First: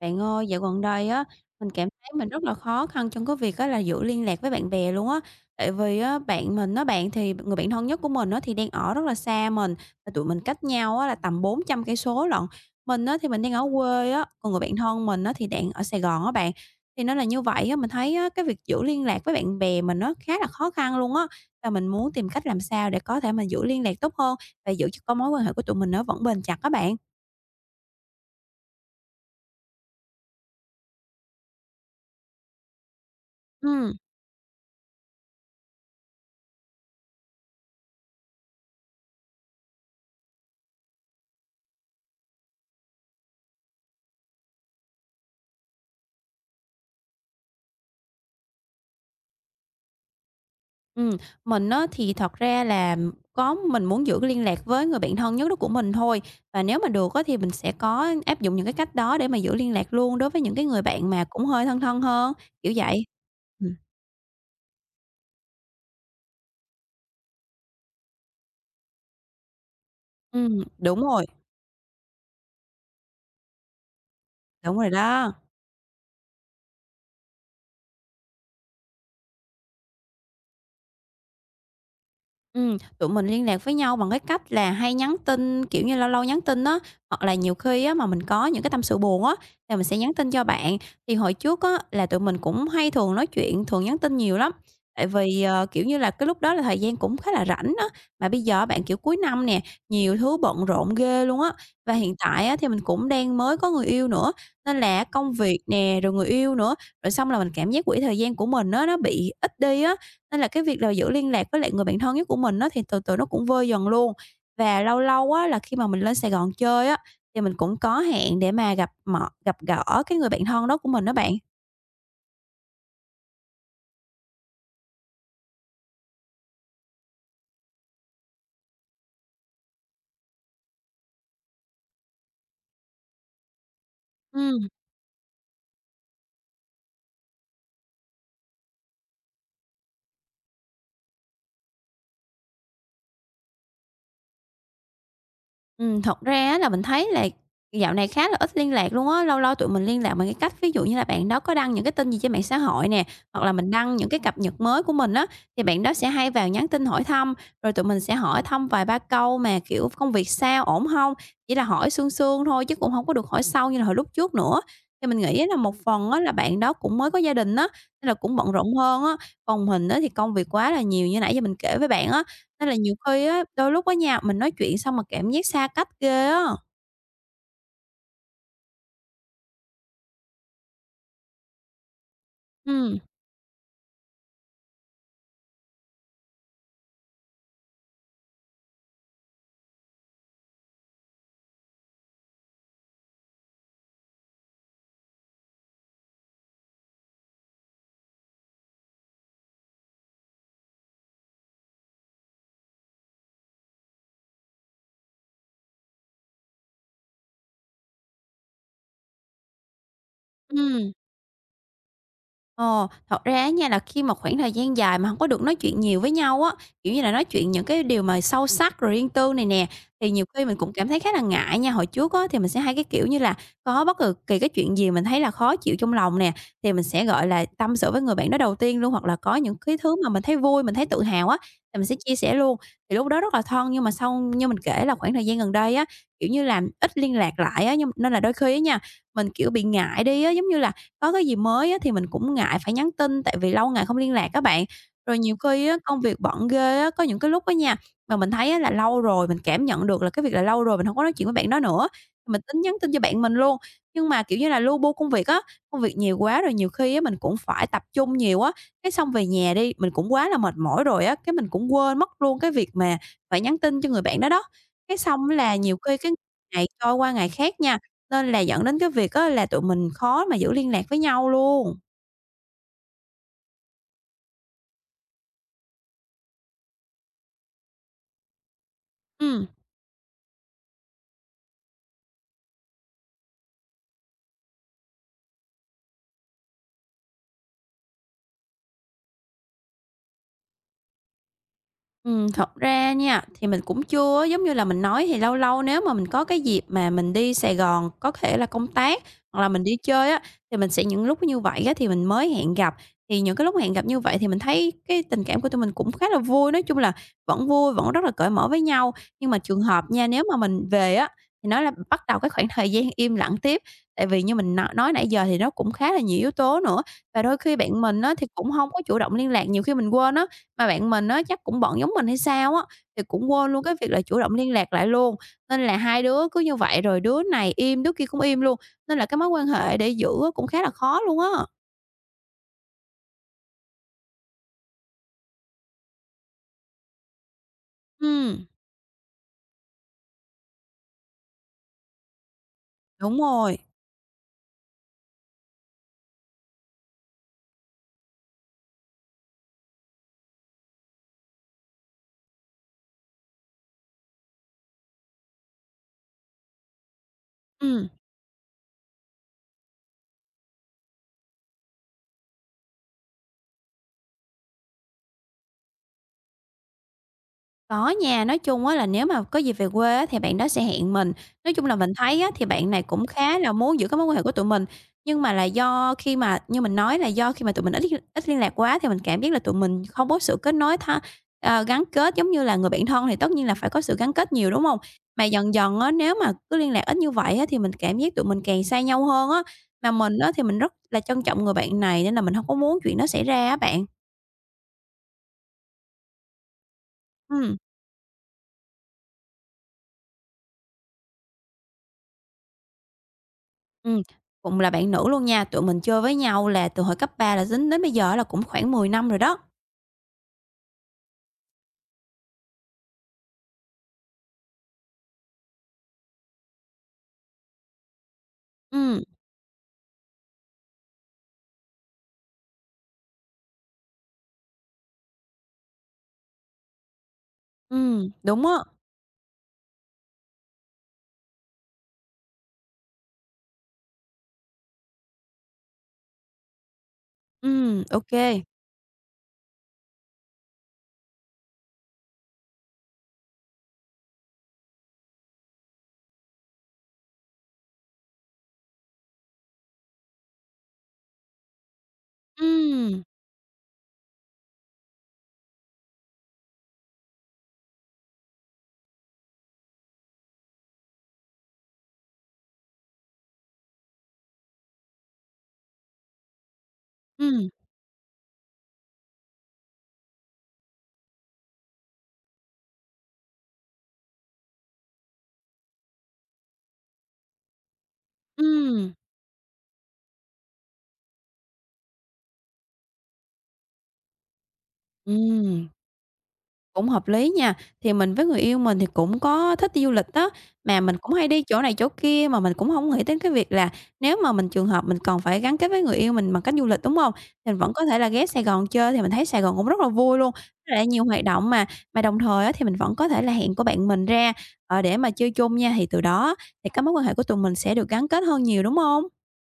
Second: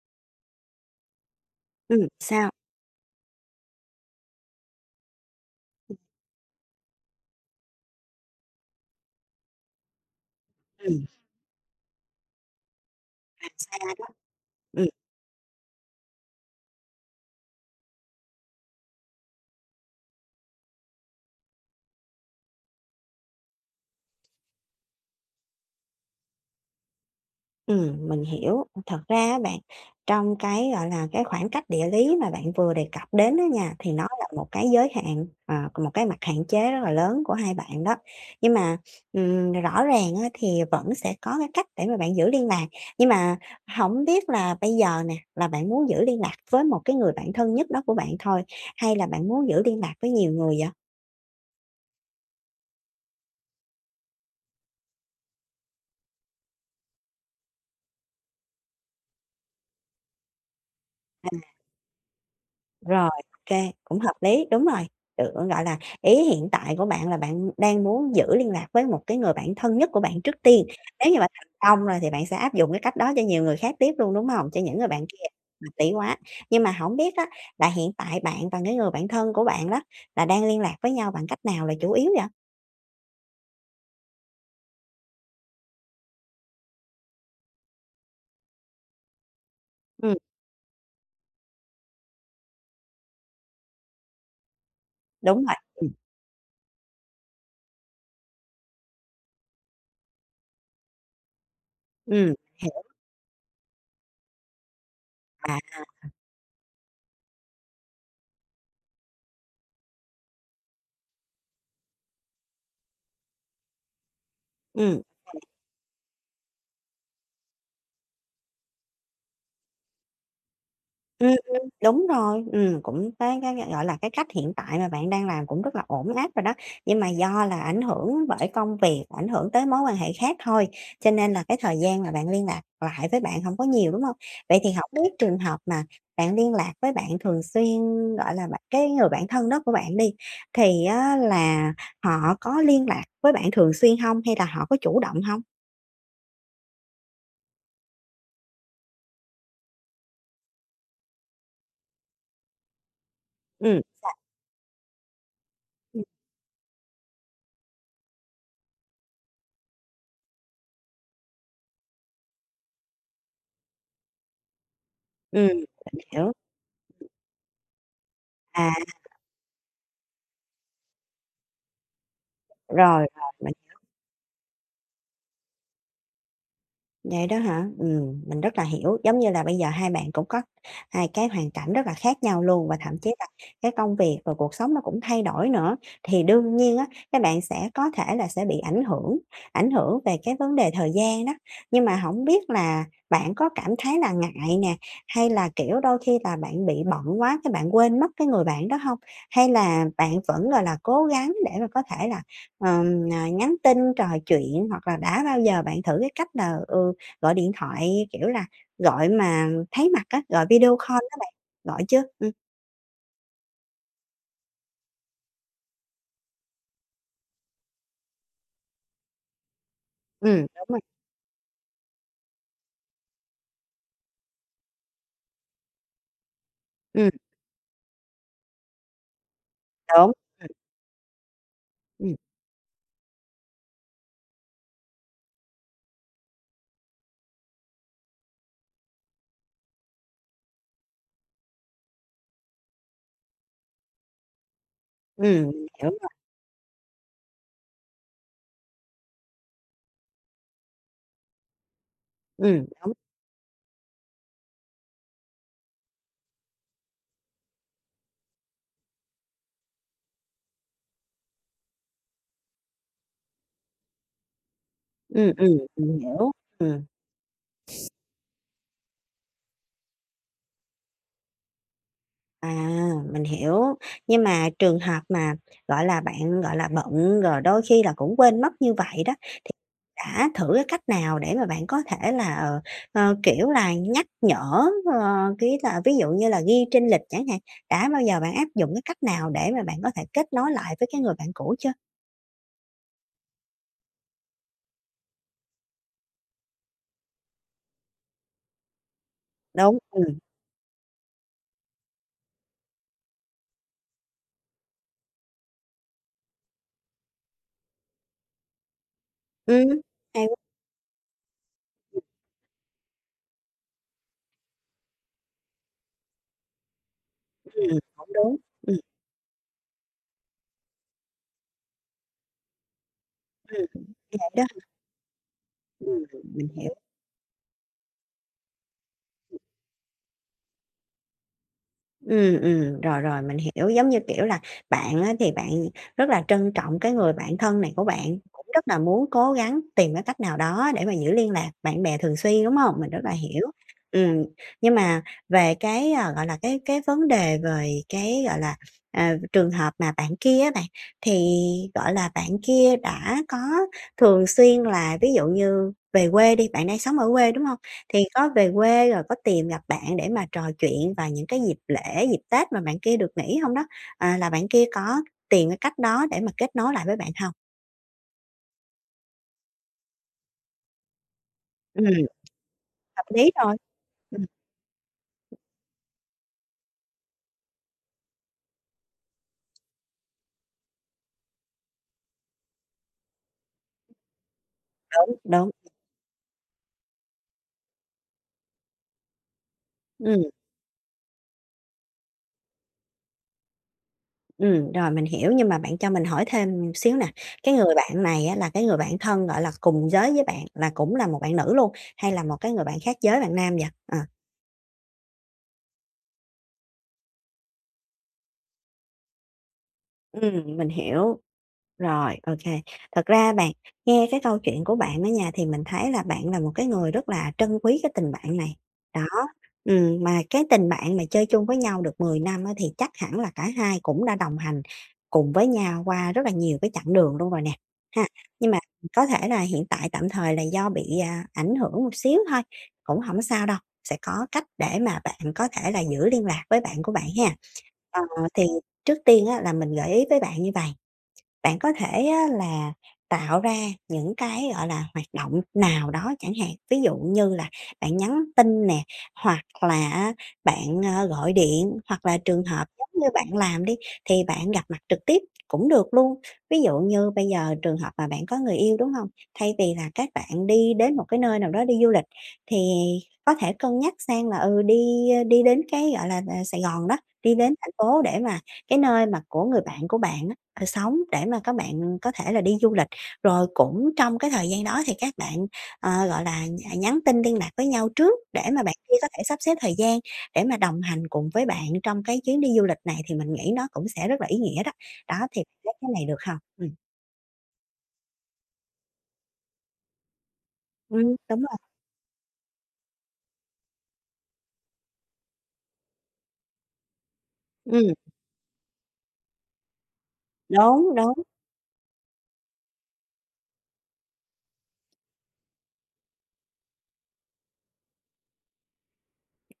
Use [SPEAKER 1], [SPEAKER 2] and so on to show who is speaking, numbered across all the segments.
[SPEAKER 1] Bạn ơi, dạo gần đây á, mình cảm thấy mình rất
[SPEAKER 2] Sao?
[SPEAKER 1] là khó khăn trong cái việc á là giữ liên lạc với bạn bè luôn á. Tại vì á, bạn mình á bạn thì người bạn thân nhất của mình á thì đang ở rất là xa mình, và tụi mình cách nhau
[SPEAKER 2] Ừm,
[SPEAKER 1] á là tầm 400 cây số lận. Mình á thì mình
[SPEAKER 2] làm
[SPEAKER 1] đang ở
[SPEAKER 2] xa đó.
[SPEAKER 1] quê á, còn người bạn
[SPEAKER 2] Ừm,
[SPEAKER 1] thân mình á thì đang ở Sài Gòn á bạn. Thì nó là như vậy á, mình thấy á, cái việc giữ liên lạc với bạn bè mình nó khá là khó khăn luôn á. Và mình muốn tìm cách làm sao để có thể mình giữ liên lạc tốt hơn và giữ cho có mối quan hệ của tụi mình nó vẫn bền chặt các bạn.
[SPEAKER 2] mình hiểu. Thật ra á bạn, trong cái, gọi là, cái khoảng cách địa lý mà bạn vừa đề cập đến á nha, thì
[SPEAKER 1] Ừ.
[SPEAKER 2] nó là một cái giới hạn, một cái mặt hạn chế rất là lớn của hai bạn đó. Nhưng mà, rõ ràng á thì vẫn sẽ có cái cách để mà bạn giữ liên lạc, nhưng mà hổng biết là bây giờ nè, là bạn muốn giữ liên lạc với một cái người bạn thân nhất đó của bạn thôi, hay là bạn muốn giữ liên lạc với nhiều người vậy?
[SPEAKER 1] Ừm, mình á thì thật ra là có mình muốn giữ cái liên lạc với người bạn thân nhất đó của mình thôi, và nếu mà được á thì mình sẽ có áp dụng những cái cách đó để mà giữ liên lạc luôn đối với những cái người bạn mà cũng hơi thân thân hơn, kiểu vậy.
[SPEAKER 2] Rồi, OK,
[SPEAKER 1] Ừm,
[SPEAKER 2] cũng hợp lý, đúng rồi. Được, gọi là, ý hiện tại của bạn là bạn đang muốn giữ liên lạc với một cái người bạn thân nhất của bạn trước
[SPEAKER 1] ừm,
[SPEAKER 2] tiên.
[SPEAKER 1] đúng
[SPEAKER 2] Nếu như mà
[SPEAKER 1] rồi,
[SPEAKER 2] thành công rồi thì bạn sẽ áp dụng cái cách đó cho nhiều người khác tiếp luôn, đúng không? Cho những
[SPEAKER 1] đúng
[SPEAKER 2] người
[SPEAKER 1] rồi
[SPEAKER 2] bạn kia,
[SPEAKER 1] đó.
[SPEAKER 2] hợp lý quá. Nhưng mà không biết á, là hiện tại bạn và cái người bạn thân của bạn đó, là đang liên lạc với nhau bằng cách nào là chủ yếu vậy?
[SPEAKER 1] Tụi mình liên lạc với nhau bằng cái cách là hay nhắn tin, kiểu như, lâu lâu nhắn tin á, hoặc là nhiều khi á mà mình có những cái tâm sự buồn á, thì mình sẽ
[SPEAKER 2] Ừm,
[SPEAKER 1] nhắn tin cho bạn. Thì hồi trước á là tụi mình cũng hay thường nói chuyện, thường nhắn tin nhiều lắm, tại vì,
[SPEAKER 2] đúng rồi,
[SPEAKER 1] kiểu như là, cái lúc đó là thời gian cũng khá là rảnh á. Mà bây giờ bạn, kiểu, cuối năm nè, nhiều thứ bận rộn ghê luôn á. Và hiện
[SPEAKER 2] ừm,
[SPEAKER 1] tại á thì mình
[SPEAKER 2] hiểu,
[SPEAKER 1] cũng đang mới có người yêu nữa, nên là công
[SPEAKER 2] à,
[SPEAKER 1] việc nè, rồi người yêu nữa, rồi xong là mình cảm giác quỹ thời gian của mình á nó bị ít đi á. Nên là cái việc là giữ liên lạc với lại người bạn thân nhất của mình á, thì từ từ nó cũng vơi dần luôn. Và lâu
[SPEAKER 2] ừm.
[SPEAKER 1] lâu á, là khi mà mình lên Sài Gòn chơi á, thì mình cũng có hẹn để mà gặp gỡ cái người bạn thân đó của mình đó bạn.
[SPEAKER 2] Đúng rồi, cũng cái, cái gọi là, cái cách hiện tại mà bạn đang làm cũng rất là ổn áp rồi đó, nhưng mà do là ảnh hưởng bởi công việc, ảnh hưởng tới mối quan hệ khác thôi, cho nên là cái thời gian mà bạn liên lạc lại với bạn không có nhiều, đúng không? Vậy
[SPEAKER 1] Ừm.
[SPEAKER 2] thì hổng biết trường hợp mà bạn liên lạc với bạn thường xuyên, gọi là, bạn cái người bạn thân đó của bạn đi, thì á là họ có liên lạc với bạn thường xuyên không hay là họ có chủ động không?
[SPEAKER 1] Thật ra á là mình thấy là dạo này khá là ít liên lạc luôn á, lâu lâu tụi mình liên lạc bằng cái cách ví dụ như là bạn đó có đăng những cái tin gì trên mạng xã hội nè, hoặc là mình
[SPEAKER 2] Ừm.
[SPEAKER 1] đăng những cái cập nhật mới của mình á, thì bạn đó
[SPEAKER 2] Ừm.
[SPEAKER 1] sẽ hay vào nhắn tin hỏi thăm, rồi tụi mình sẽ hỏi thăm vài ba câu mà, kiểu, "Công việc sao, ổn không?" Chỉ là hỏi sương sương thôi chứ cũng không có được hỏi sâu như là hồi lúc trước nữa. Thì mình nghĩ
[SPEAKER 2] Ừm,
[SPEAKER 1] là một
[SPEAKER 2] mình
[SPEAKER 1] phần á
[SPEAKER 2] hiểu.
[SPEAKER 1] là bạn đó cũng mới có gia đình á, nên là cũng bận rộn
[SPEAKER 2] À,
[SPEAKER 1] hơn á, còn mình á thì công việc quá là nhiều như nãy giờ mình kể với bạn á, nên là nhiều
[SPEAKER 2] rồi,
[SPEAKER 1] khi
[SPEAKER 2] rồi,
[SPEAKER 1] á, đôi lúc ở nhà mình nói chuyện xong mà cảm giác xa cách ghê á.
[SPEAKER 2] vậy đó hả? Mình rất là hiểu, giống như là bây giờ hai bạn cũng có hai cái hoàn cảnh rất là khác nhau luôn và thậm
[SPEAKER 1] Ừm,
[SPEAKER 2] chí là cái công việc và cuộc sống nó cũng thay đổi nữa. Thì đương nhiên á, các bạn sẽ có thể là sẽ bị ảnh hưởng về cái vấn đề thời gian đó. Nhưng mà không biết là bạn có cảm thấy là ngại nè, hay là, kiểu, đôi khi là bạn bị bận quá cái bạn quên mất cái người bạn đó không? Hay là bạn vẫn, gọi là, cố gắng để mà có thể là, à, nhắn tin, trò chuyện hoặc là đã bao giờ bạn thử cái cách là, ừ, gọi điện thoại, kiểu là, gọi mà thấy mặt á, gọi video
[SPEAKER 1] ừm.
[SPEAKER 2] call đó bạn, gọi chứ.
[SPEAKER 1] Ồ, thật ra á nha là khi mà khoảng thời gian dài mà không có được nói chuyện nhiều với nhau á, kiểu như là, nói chuyện những cái điều mà sâu sắc rồi riêng tư này nè, thì nhiều khi mình
[SPEAKER 2] Đúng
[SPEAKER 1] cũng
[SPEAKER 2] rồi,
[SPEAKER 1] cảm thấy khá là ngại nha. Hồi trước á thì mình sẽ hay, cái kiểu như là, có bất cứ kỳ cái chuyện gì mình thấy là khó chịu trong lòng nè, thì mình sẽ,
[SPEAKER 2] đúng,
[SPEAKER 1] gọi là, tâm sự với người bạn đó đầu tiên luôn, hoặc là có những cái thứ mà mình thấy vui, mình thấy tự hào á, thì mình sẽ
[SPEAKER 2] ừm,
[SPEAKER 1] chia sẻ luôn. Thì lúc đó rất là thân, nhưng mà sau như mình kể là khoảng thời gian gần đây á, kiểu như là, ít liên lạc lại á, nhưng nên là đôi khi á nha, mình, kiểu, bị ngại đi á, giống như là có cái gì mới á thì mình cũng ngại phải nhắn tin, tại vì lâu ngày không liên lạc á bạn. Rồi nhiều
[SPEAKER 2] mình
[SPEAKER 1] khi á,
[SPEAKER 2] hiểu
[SPEAKER 1] công
[SPEAKER 2] rồi,
[SPEAKER 1] việc bận ghê á, có những cái lúc á nha, mà mình thấy á là lâu rồi, mình cảm nhận được là cái việc là lâu rồi mình không có nói chuyện với bạn đó nữa, mình tính nhắn tin
[SPEAKER 2] đúng,
[SPEAKER 1] cho bạn mình luôn. Nhưng mà, kiểu như là, lu bu công việc á, công việc nhiều quá rồi nhiều khi á mình cũng phải tập trung nhiều á, cái xong về nhà đi, mình cũng quá là mệt mỏi rồi á, cái mình cũng quên mất luôn cái việc mà phải nhắn tin cho người bạn đó đó. Cái xong là nhiều khi
[SPEAKER 2] mình
[SPEAKER 1] cái
[SPEAKER 2] hiểu,
[SPEAKER 1] ngày
[SPEAKER 2] ừm.
[SPEAKER 1] trôi qua ngày khác nha, nên là dẫn đến cái việc á là tụi mình khó mà giữ liên lạc với nhau luôn.
[SPEAKER 2] À, mình hiểu, nhưng mà trường hợp mà, gọi là, bạn, gọi là, bận rồi đôi khi là cũng quên mất như vậy đó,
[SPEAKER 1] Ừm.
[SPEAKER 2] đã thử cái cách nào để mà bạn có thể là, kiểu là, nhắc nhở, cái là ví dụ như là ghi trên lịch chẳng hạn, đã bao giờ bạn áp dụng cái cách nào để mà bạn có thể kết nối lại với cái người bạn cũ chưa?
[SPEAKER 1] Thật ra nha, thì mình cũng chưa á, giống như là mình nói thì lâu lâu nếu mà mình có cái dịp mà mình đi Sài Gòn, có thể là công tác hoặc là mình đi
[SPEAKER 2] Đúng,
[SPEAKER 1] chơi á, thì mình sẽ những lúc như vậy á thì mình mới hẹn gặp. Thì những cái lúc hẹn gặp như vậy thì mình thấy cái tình cảm của tụi mình cũng khá là vui, nói chung là vẫn vui, vẫn rất là cởi mở với nhau. Nhưng mà trường
[SPEAKER 2] ừm,
[SPEAKER 1] hợp nha,
[SPEAKER 2] hay
[SPEAKER 1] nếu
[SPEAKER 2] quá,
[SPEAKER 1] mà mình về á, thì nó là bắt đầu cái khoảng thời gian im lặng tiếp. Tại vì như mình nói nãy giờ thì nó cũng khá là nhiều yếu tố nữa, và đôi khi bạn mình
[SPEAKER 2] cũng
[SPEAKER 1] á thì
[SPEAKER 2] đúng,
[SPEAKER 1] cũng không
[SPEAKER 2] ừm,
[SPEAKER 1] có chủ động liên lạc, nhiều khi mình quên á. Mà bạn mình á, chắc cũng bận giống mình hay sao á, thì cũng quên luôn cái
[SPEAKER 2] ừm,
[SPEAKER 1] việc là chủ
[SPEAKER 2] vậy
[SPEAKER 1] động
[SPEAKER 2] đó,
[SPEAKER 1] liên lạc lại luôn, nên là
[SPEAKER 2] ừm,
[SPEAKER 1] hai đứa cứ
[SPEAKER 2] mình
[SPEAKER 1] như
[SPEAKER 2] hiểu.
[SPEAKER 1] vậy rồi đứa này im, đứa kia cũng im luôn, nên là cái mối quan hệ để giữ á cũng khá là khó luôn á.
[SPEAKER 2] Rồi, rồi, mình hiểu. Giống như, kiểu là, bạn á thì bạn rất là trân trọng cái người bạn thân này của bạn, cũng
[SPEAKER 1] Ừm,
[SPEAKER 2] rất là muốn cố gắng tìm cái cách nào đó để mà giữ liên lạc bạn bè thường xuyên, đúng không? Mình rất là
[SPEAKER 1] đúng
[SPEAKER 2] hiểu.
[SPEAKER 1] rồi,
[SPEAKER 2] Ừm, nhưng mà về cái, à, gọi là, cái vấn đề về cái, gọi là, à, trường hợp mà bạn kia á bạn, thì, gọi là, bạn kia đã có thường xuyên là ví dụ như về quê đi, bạn đang sống ở quê, đúng không?
[SPEAKER 1] ừm.
[SPEAKER 2] Thì có về quê rồi có tìm gặp bạn để mà trò chuyện vào những cái dịp lễ, dịp Tết mà bạn kia được nghỉ hông đó? À, là bạn kia có tìm cái cách đó để mà kết nối lại với bạn hông?
[SPEAKER 1] Có nha, nói chung á là nếu mà có dịp về quê á thì bạn đó sẽ hẹn mình. Nói chung là mình
[SPEAKER 2] Ừm,
[SPEAKER 1] thấy á thì bạn này
[SPEAKER 2] hợp
[SPEAKER 1] cũng
[SPEAKER 2] lý
[SPEAKER 1] khá là
[SPEAKER 2] rồi.
[SPEAKER 1] muốn giữ cái mối quan hệ
[SPEAKER 2] Ừm,
[SPEAKER 1] của tụi mình, nhưng mà là do khi mà như mình nói là do khi mà tụi mình ít liên lạc quá thì mình cảm giác là tụi mình không có sự kết nối tha gắn kết giống như là người bạn thân thì tất nhiên là phải có sự gắn kết nhiều, đúng không?
[SPEAKER 2] đúng,
[SPEAKER 1] Mà
[SPEAKER 2] đúng,
[SPEAKER 1] dần dần á, nếu mà cứ liên lạc ít như vậy á thì mình cảm giác tụi mình càng xa nhau hơn á, mà mình
[SPEAKER 2] ừm,
[SPEAKER 1] á thì mình rất là trân trọng người bạn này nên là mình không có muốn chuyện đó xảy ra á bạn.
[SPEAKER 2] rồi mình hiểu, nhưng mà bạn cho mình hỏi thêm xíu nè, cái
[SPEAKER 1] Ừm.
[SPEAKER 2] người bạn này á là cái người bạn thân, gọi là, cùng giới với bạn, là cũng là một bạn nữ luôn, hay là một cái người bạn khác giới, bạn nam vậy? Ờ,
[SPEAKER 1] Ừm, cũng là bạn nữ luôn nha, tụi mình chơi với nhau là từ hồi cấp 3 là dính đến bây giờ là cũng khoảng 10 năm rồi đó.
[SPEAKER 2] mình hiểu. Rồi, ok. Thật ra bạn, nghe cái câu chuyện của bạn ở nhà thì mình thấy là bạn là một cái người rất là trân quý cái tình bạn này.
[SPEAKER 1] Ừm,
[SPEAKER 2] Đó, mà cái tình bạn mà chơi chung với nhau được 10 năm á, thì chắc hẳn là cả hai cũng đã đồng hành cùng với nhau qua rất là nhiều cái chặng đường luôn rồi nè, ha.
[SPEAKER 1] đúng
[SPEAKER 2] Nhưng
[SPEAKER 1] á,
[SPEAKER 2] mà có thể là hiện tại tạm thời là do bị, à, ảnh hưởng một xíu thôi, cũng không sao đâu, sẽ có cách để mà bạn có thể là giữ liên lạc với bạn của bạn ha.
[SPEAKER 1] ô
[SPEAKER 2] Ờ,
[SPEAKER 1] kê,
[SPEAKER 2] thì trước tiên á, là mình gợi ý với bạn như vậy. Bạn có thể á là tạo ra những cái, gọi là, hoạt động nào đó chẳng hạn, ví dụ như là bạn nhắn tin nè, hoặc là bạn, gọi điện, hoặc là trường hợp giống
[SPEAKER 1] ừm,
[SPEAKER 2] như bạn làm đi, thì bạn gặp mặt trực tiếp cũng được luôn. Ví dụ như bây giờ trường hợp mà bạn có người yêu, đúng không? Thay vì là các bạn đi đến một cái nơi nào đó đi du lịch, thì có thể cân nhắc sang là, ừ, đi đến cái, gọi là, Sài Gòn đó, đi
[SPEAKER 1] ừm,
[SPEAKER 2] đến thành phố để mà cái nơi mà của người bạn của bạn á. Ờ, sống để mà các bạn có thể là đi du lịch. Rồi cũng trong cái thời gian đó thì các bạn, gọi là, à, nhắn tin liên lạc với nhau trước để mà bạn
[SPEAKER 1] ừm.
[SPEAKER 2] kia có thể sắp xếp thời gian để mà đồng hành cùng với bạn trong cái chuyến đi du lịch này thì mình nghĩ nó cũng sẽ rất là ý nghĩa đó. Đó, thì bạn thấy cái này được không? Ừm.
[SPEAKER 1] Cũng hợp lý nha. Thì mình với người yêu mình thì cũng có thích đi du lịch đó, mà mình cũng hay
[SPEAKER 2] Đúng
[SPEAKER 1] đi
[SPEAKER 2] rồi.
[SPEAKER 1] chỗ này chỗ kia mà mình cũng không nghĩ đến cái việc là nếu mà mình trường hợp mình còn phải gắn kết với người yêu mình bằng cách du lịch, đúng hông? Mình vẫn có
[SPEAKER 2] Ừm,
[SPEAKER 1] thể là ghé Sài Gòn chơi thì mình thấy Sài Gòn cũng rất là vui luôn, với lại
[SPEAKER 2] đúng,
[SPEAKER 1] nhiều
[SPEAKER 2] đúng.
[SPEAKER 1] hoạt động mà. Mà đồng thời á thì mình vẫn có thể là hẹn của bạn mình ra, để mà chơi chung nha, thì từ đó thì các mối quan hệ của tụi mình sẽ được gắn kết hơn nhiều, đúng không?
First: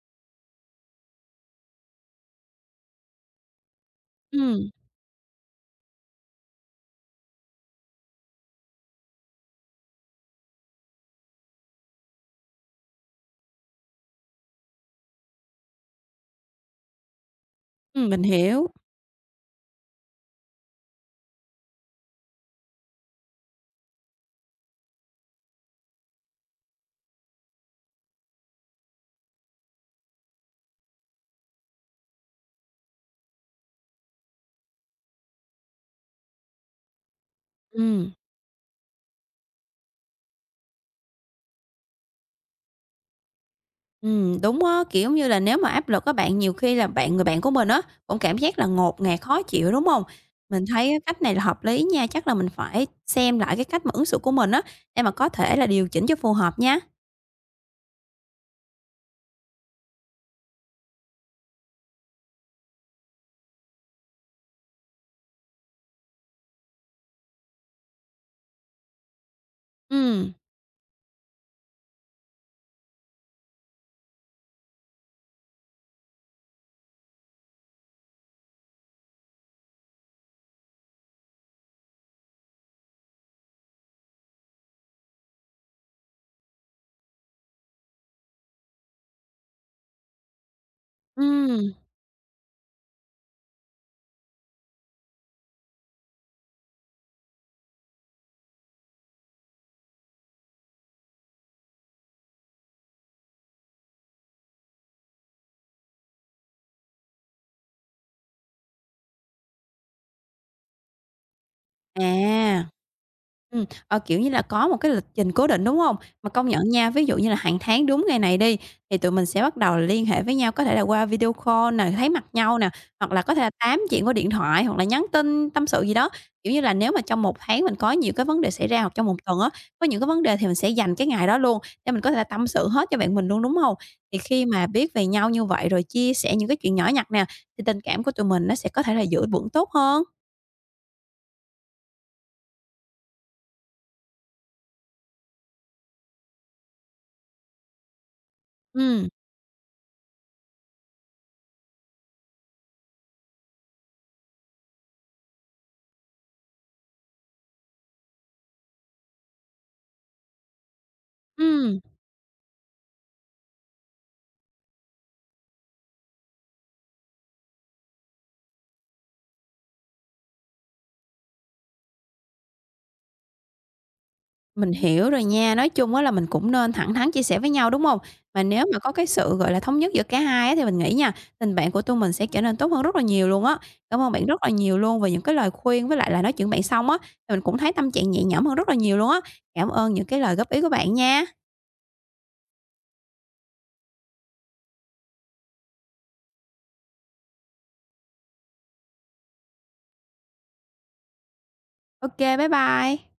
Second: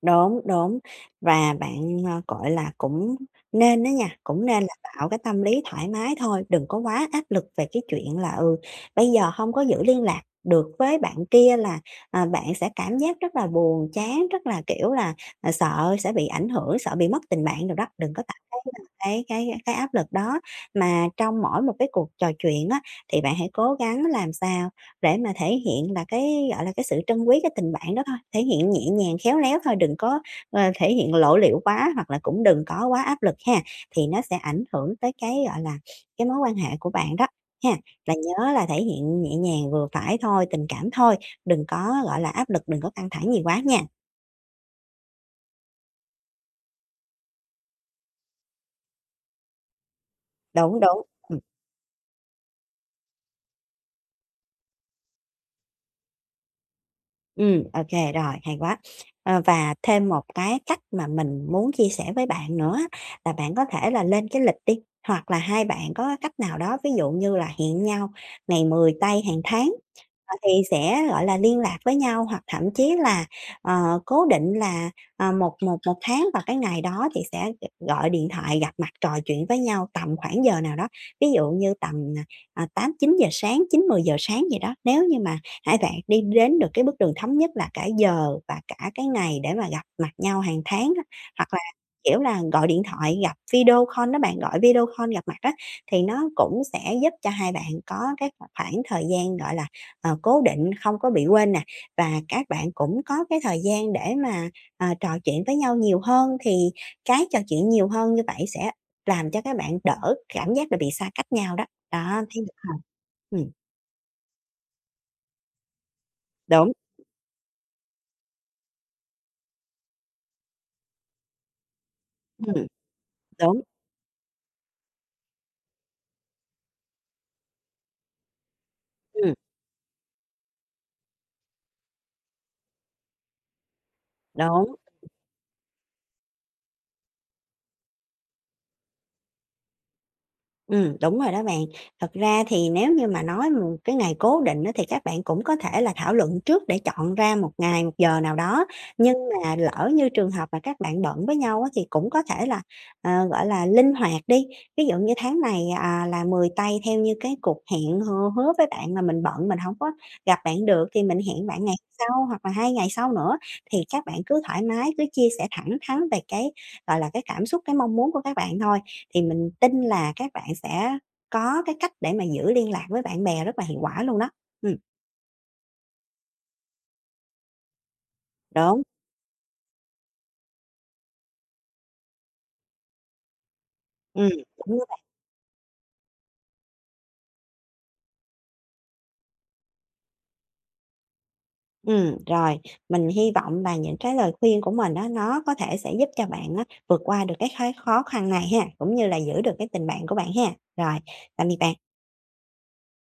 [SPEAKER 2] Đúng, đúng. Và bạn, gọi là, cũng nên đó nha, cũng nên
[SPEAKER 1] Ừm,
[SPEAKER 2] là tạo cái tâm lý thoải mái thôi, đừng có quá áp lực về cái chuyện là, ừ, bây giờ hông có giữ liên lạc được với bạn kia là, à, bạn sẽ cảm giác rất là buồn chán, rất là, kiểu là, à, sợ sẽ bị ảnh hưởng, sợ bị mất tình bạn đồ đó, đừng có
[SPEAKER 1] mình
[SPEAKER 2] tạo cái,
[SPEAKER 1] hiểu.
[SPEAKER 2] cái áp lực đó. Mà trong mỗi một cái cuộc trò chuyện á, thì bạn hãy cố gắng làm sao để mà thể hiện là cái, gọi là, cái sự trân quý cái tình bạn đó thôi, thể hiện nhẹ nhàng, khéo léo thôi, đừng có, thể hiện lộ liễu quá hoặc là cũng đừng có quá áp lực ha, thì nó sẽ ảnh hưởng tới cái, gọi là, cái mối quan hệ của bạn đó ha.
[SPEAKER 1] Ừm.
[SPEAKER 2] Là nhớ là thể hiện nhẹ nhàng vừa phải thôi, tình cảm thôi, đừng có, gọi là, áp lực, đừng có căng thẳng gì quá nha.
[SPEAKER 1] Đúng á, kiểu như là, nếu mà áp lực á bạn, nhiều khi là bạn người bạn của mình á, cũng cảm giác là ngột ngạt, khó chịu, đúng không? Mình
[SPEAKER 2] Đúng,
[SPEAKER 1] thấy á
[SPEAKER 2] đúng.
[SPEAKER 1] cách này là hợp lý nha, chắc là mình phải xem lại cái cách mà ứng xử của mình á, để mà có thể là điều chỉnh cho phù hợp nha.
[SPEAKER 2] Ok rồi, hay quá. Ờ, và thêm một cái cách mà mình muốn chia sẻ với bạn nữa á, là bạn có thể là lên cái lịch đi, hoặc là hai bạn có cách nào đó, ví dụ như là hẹn nhau ngày 10 tây hàng tháng.
[SPEAKER 1] Ừm,
[SPEAKER 2] Ờ, thì sẽ, gọi là, liên lạc với nhau hoặc thậm chí là, cố định là, một một một tháng và cái ngày đó thì sẽ gọi điện thoại gặp mặt trò chuyện với nhau tầm khoảng giờ nào đó. Ví dụ như tầm, 8:00-9:00 sáng, chín mười giờ sáng gì đó. Nếu như mà hai bạn đi đến được cái bước đường thống nhất là cả giờ và cả cái ngày để mà gặp mặt nhau hàng tháng á, hoặc là,
[SPEAKER 1] ừm,
[SPEAKER 2] kiểu là, gọi điện thoại gặp video call đó bạn, gọi video call gặp mặt đó thì nó cũng sẽ giúp cho hai bạn có cái khoảng thời gian, gọi là, cố định, không có bị quên nè, và các bạn cũng có cái thời gian để mà, trò chuyện với nhau nhiều hơn, thì cái trò chuyện nhiều hơn như vậy sẽ làm cho các bạn đỡ cảm giác là bị xa cách nhau đó. Đó, thấy được
[SPEAKER 1] à.
[SPEAKER 2] hông? Ừm,
[SPEAKER 1] Ờ, kiểu như là, có một cái lịch trình cố định, đúng hông? Mà công nhận
[SPEAKER 2] đúng,
[SPEAKER 1] nha, ví dụ như là hàng tháng đúng ngày này đi, thì tụi mình sẽ bắt đầu liên hệ với nhau, có thể là qua video call nè, thấy mặt nhau
[SPEAKER 2] ừm,
[SPEAKER 1] nè, hoặc là có thể là
[SPEAKER 2] đúng,
[SPEAKER 1] tám chuyện qua điện thoại, hoặc là nhắn tin tâm sự gì đó. Kiểu như là, nếu mà trong một tháng mình có nhiều cái vấn đề xảy ra, hoặc trong một
[SPEAKER 2] ừm,
[SPEAKER 1] tuần á, có những cái vấn đề thì mình sẽ dành cái ngày đó luôn để mình có thể là tâm sự hết cho bạn mình luôn, đúng hông? Thì khi mà
[SPEAKER 2] đúng.
[SPEAKER 1] biết về nhau như vậy rồi chia sẻ những cái chuyện nhỏ nhặt nè, thì tình cảm của tụi mình nó sẽ có thể là giữ vững tốt hơn.
[SPEAKER 2] Đúng rồi đó bạn. Thật ra thì nếu như mà nói một cái ngày cố định đó thì các bạn cũng có thể là thảo luận trước để chọn ra một ngày, một giờ nào đó.
[SPEAKER 1] Ừm,
[SPEAKER 2] Nhưng mà lỡ như trường hợp mà các bạn bận với nhau á, thì cũng có thể là, gọi là, linh hoạt đi. Ví dụ như tháng này, à, là 10 tây theo như cái cuộc hẹn hò hứa với bạn là mình bận, mình không có gặp bạn được thì mình hẹn bạn ngày
[SPEAKER 1] ừm.
[SPEAKER 2] sau hoặc là 2 ngày sau nữa. Thì các bạn cứ thoải mái, cứ chia sẻ thẳng thắn về cái gọi là, cái cảm xúc, cái mong muốn của các bạn thôi, thì mình tin là các bạn sẽ có cái cách để mà giữ liên lạc với bạn bè rất là hiệu quả luôn đó.
[SPEAKER 1] Mình
[SPEAKER 2] Ừm,
[SPEAKER 1] hiểu rồi nha, nói chung á là mình cũng nên thẳng thắn chia sẻ với nhau, đúng không? Mà nếu mà
[SPEAKER 2] đúng,
[SPEAKER 1] có cái sự, gọi là, thống nhất giữa cả hai á thì mình nghĩ nha, tình bạn của tụi mình sẽ trở nên tốt hơn rất là nhiều luôn á. Cảm ơn bạn
[SPEAKER 2] ừm,
[SPEAKER 1] rất là
[SPEAKER 2] đúng
[SPEAKER 1] nhiều
[SPEAKER 2] như vậy.
[SPEAKER 1] luôn về những cái lời khuyên với lại là nói chuyện bạn xong á, thì mình cũng thấy tâm trạng nhẹ nhõm hơn rất là nhiều luôn á. Cảm ơn những cái lời góp ý của bạn nha.
[SPEAKER 2] Rồi, mình hy vọng là những cái lời khuyên của mình đó nó có thể sẽ giúp cho bạn á, vượt qua được cái khái khó khăn này ha, cũng như là giữ được cái tình bạn của bạn ha. Rồi, tạm biệt bạn.
[SPEAKER 1] OK, bye bye.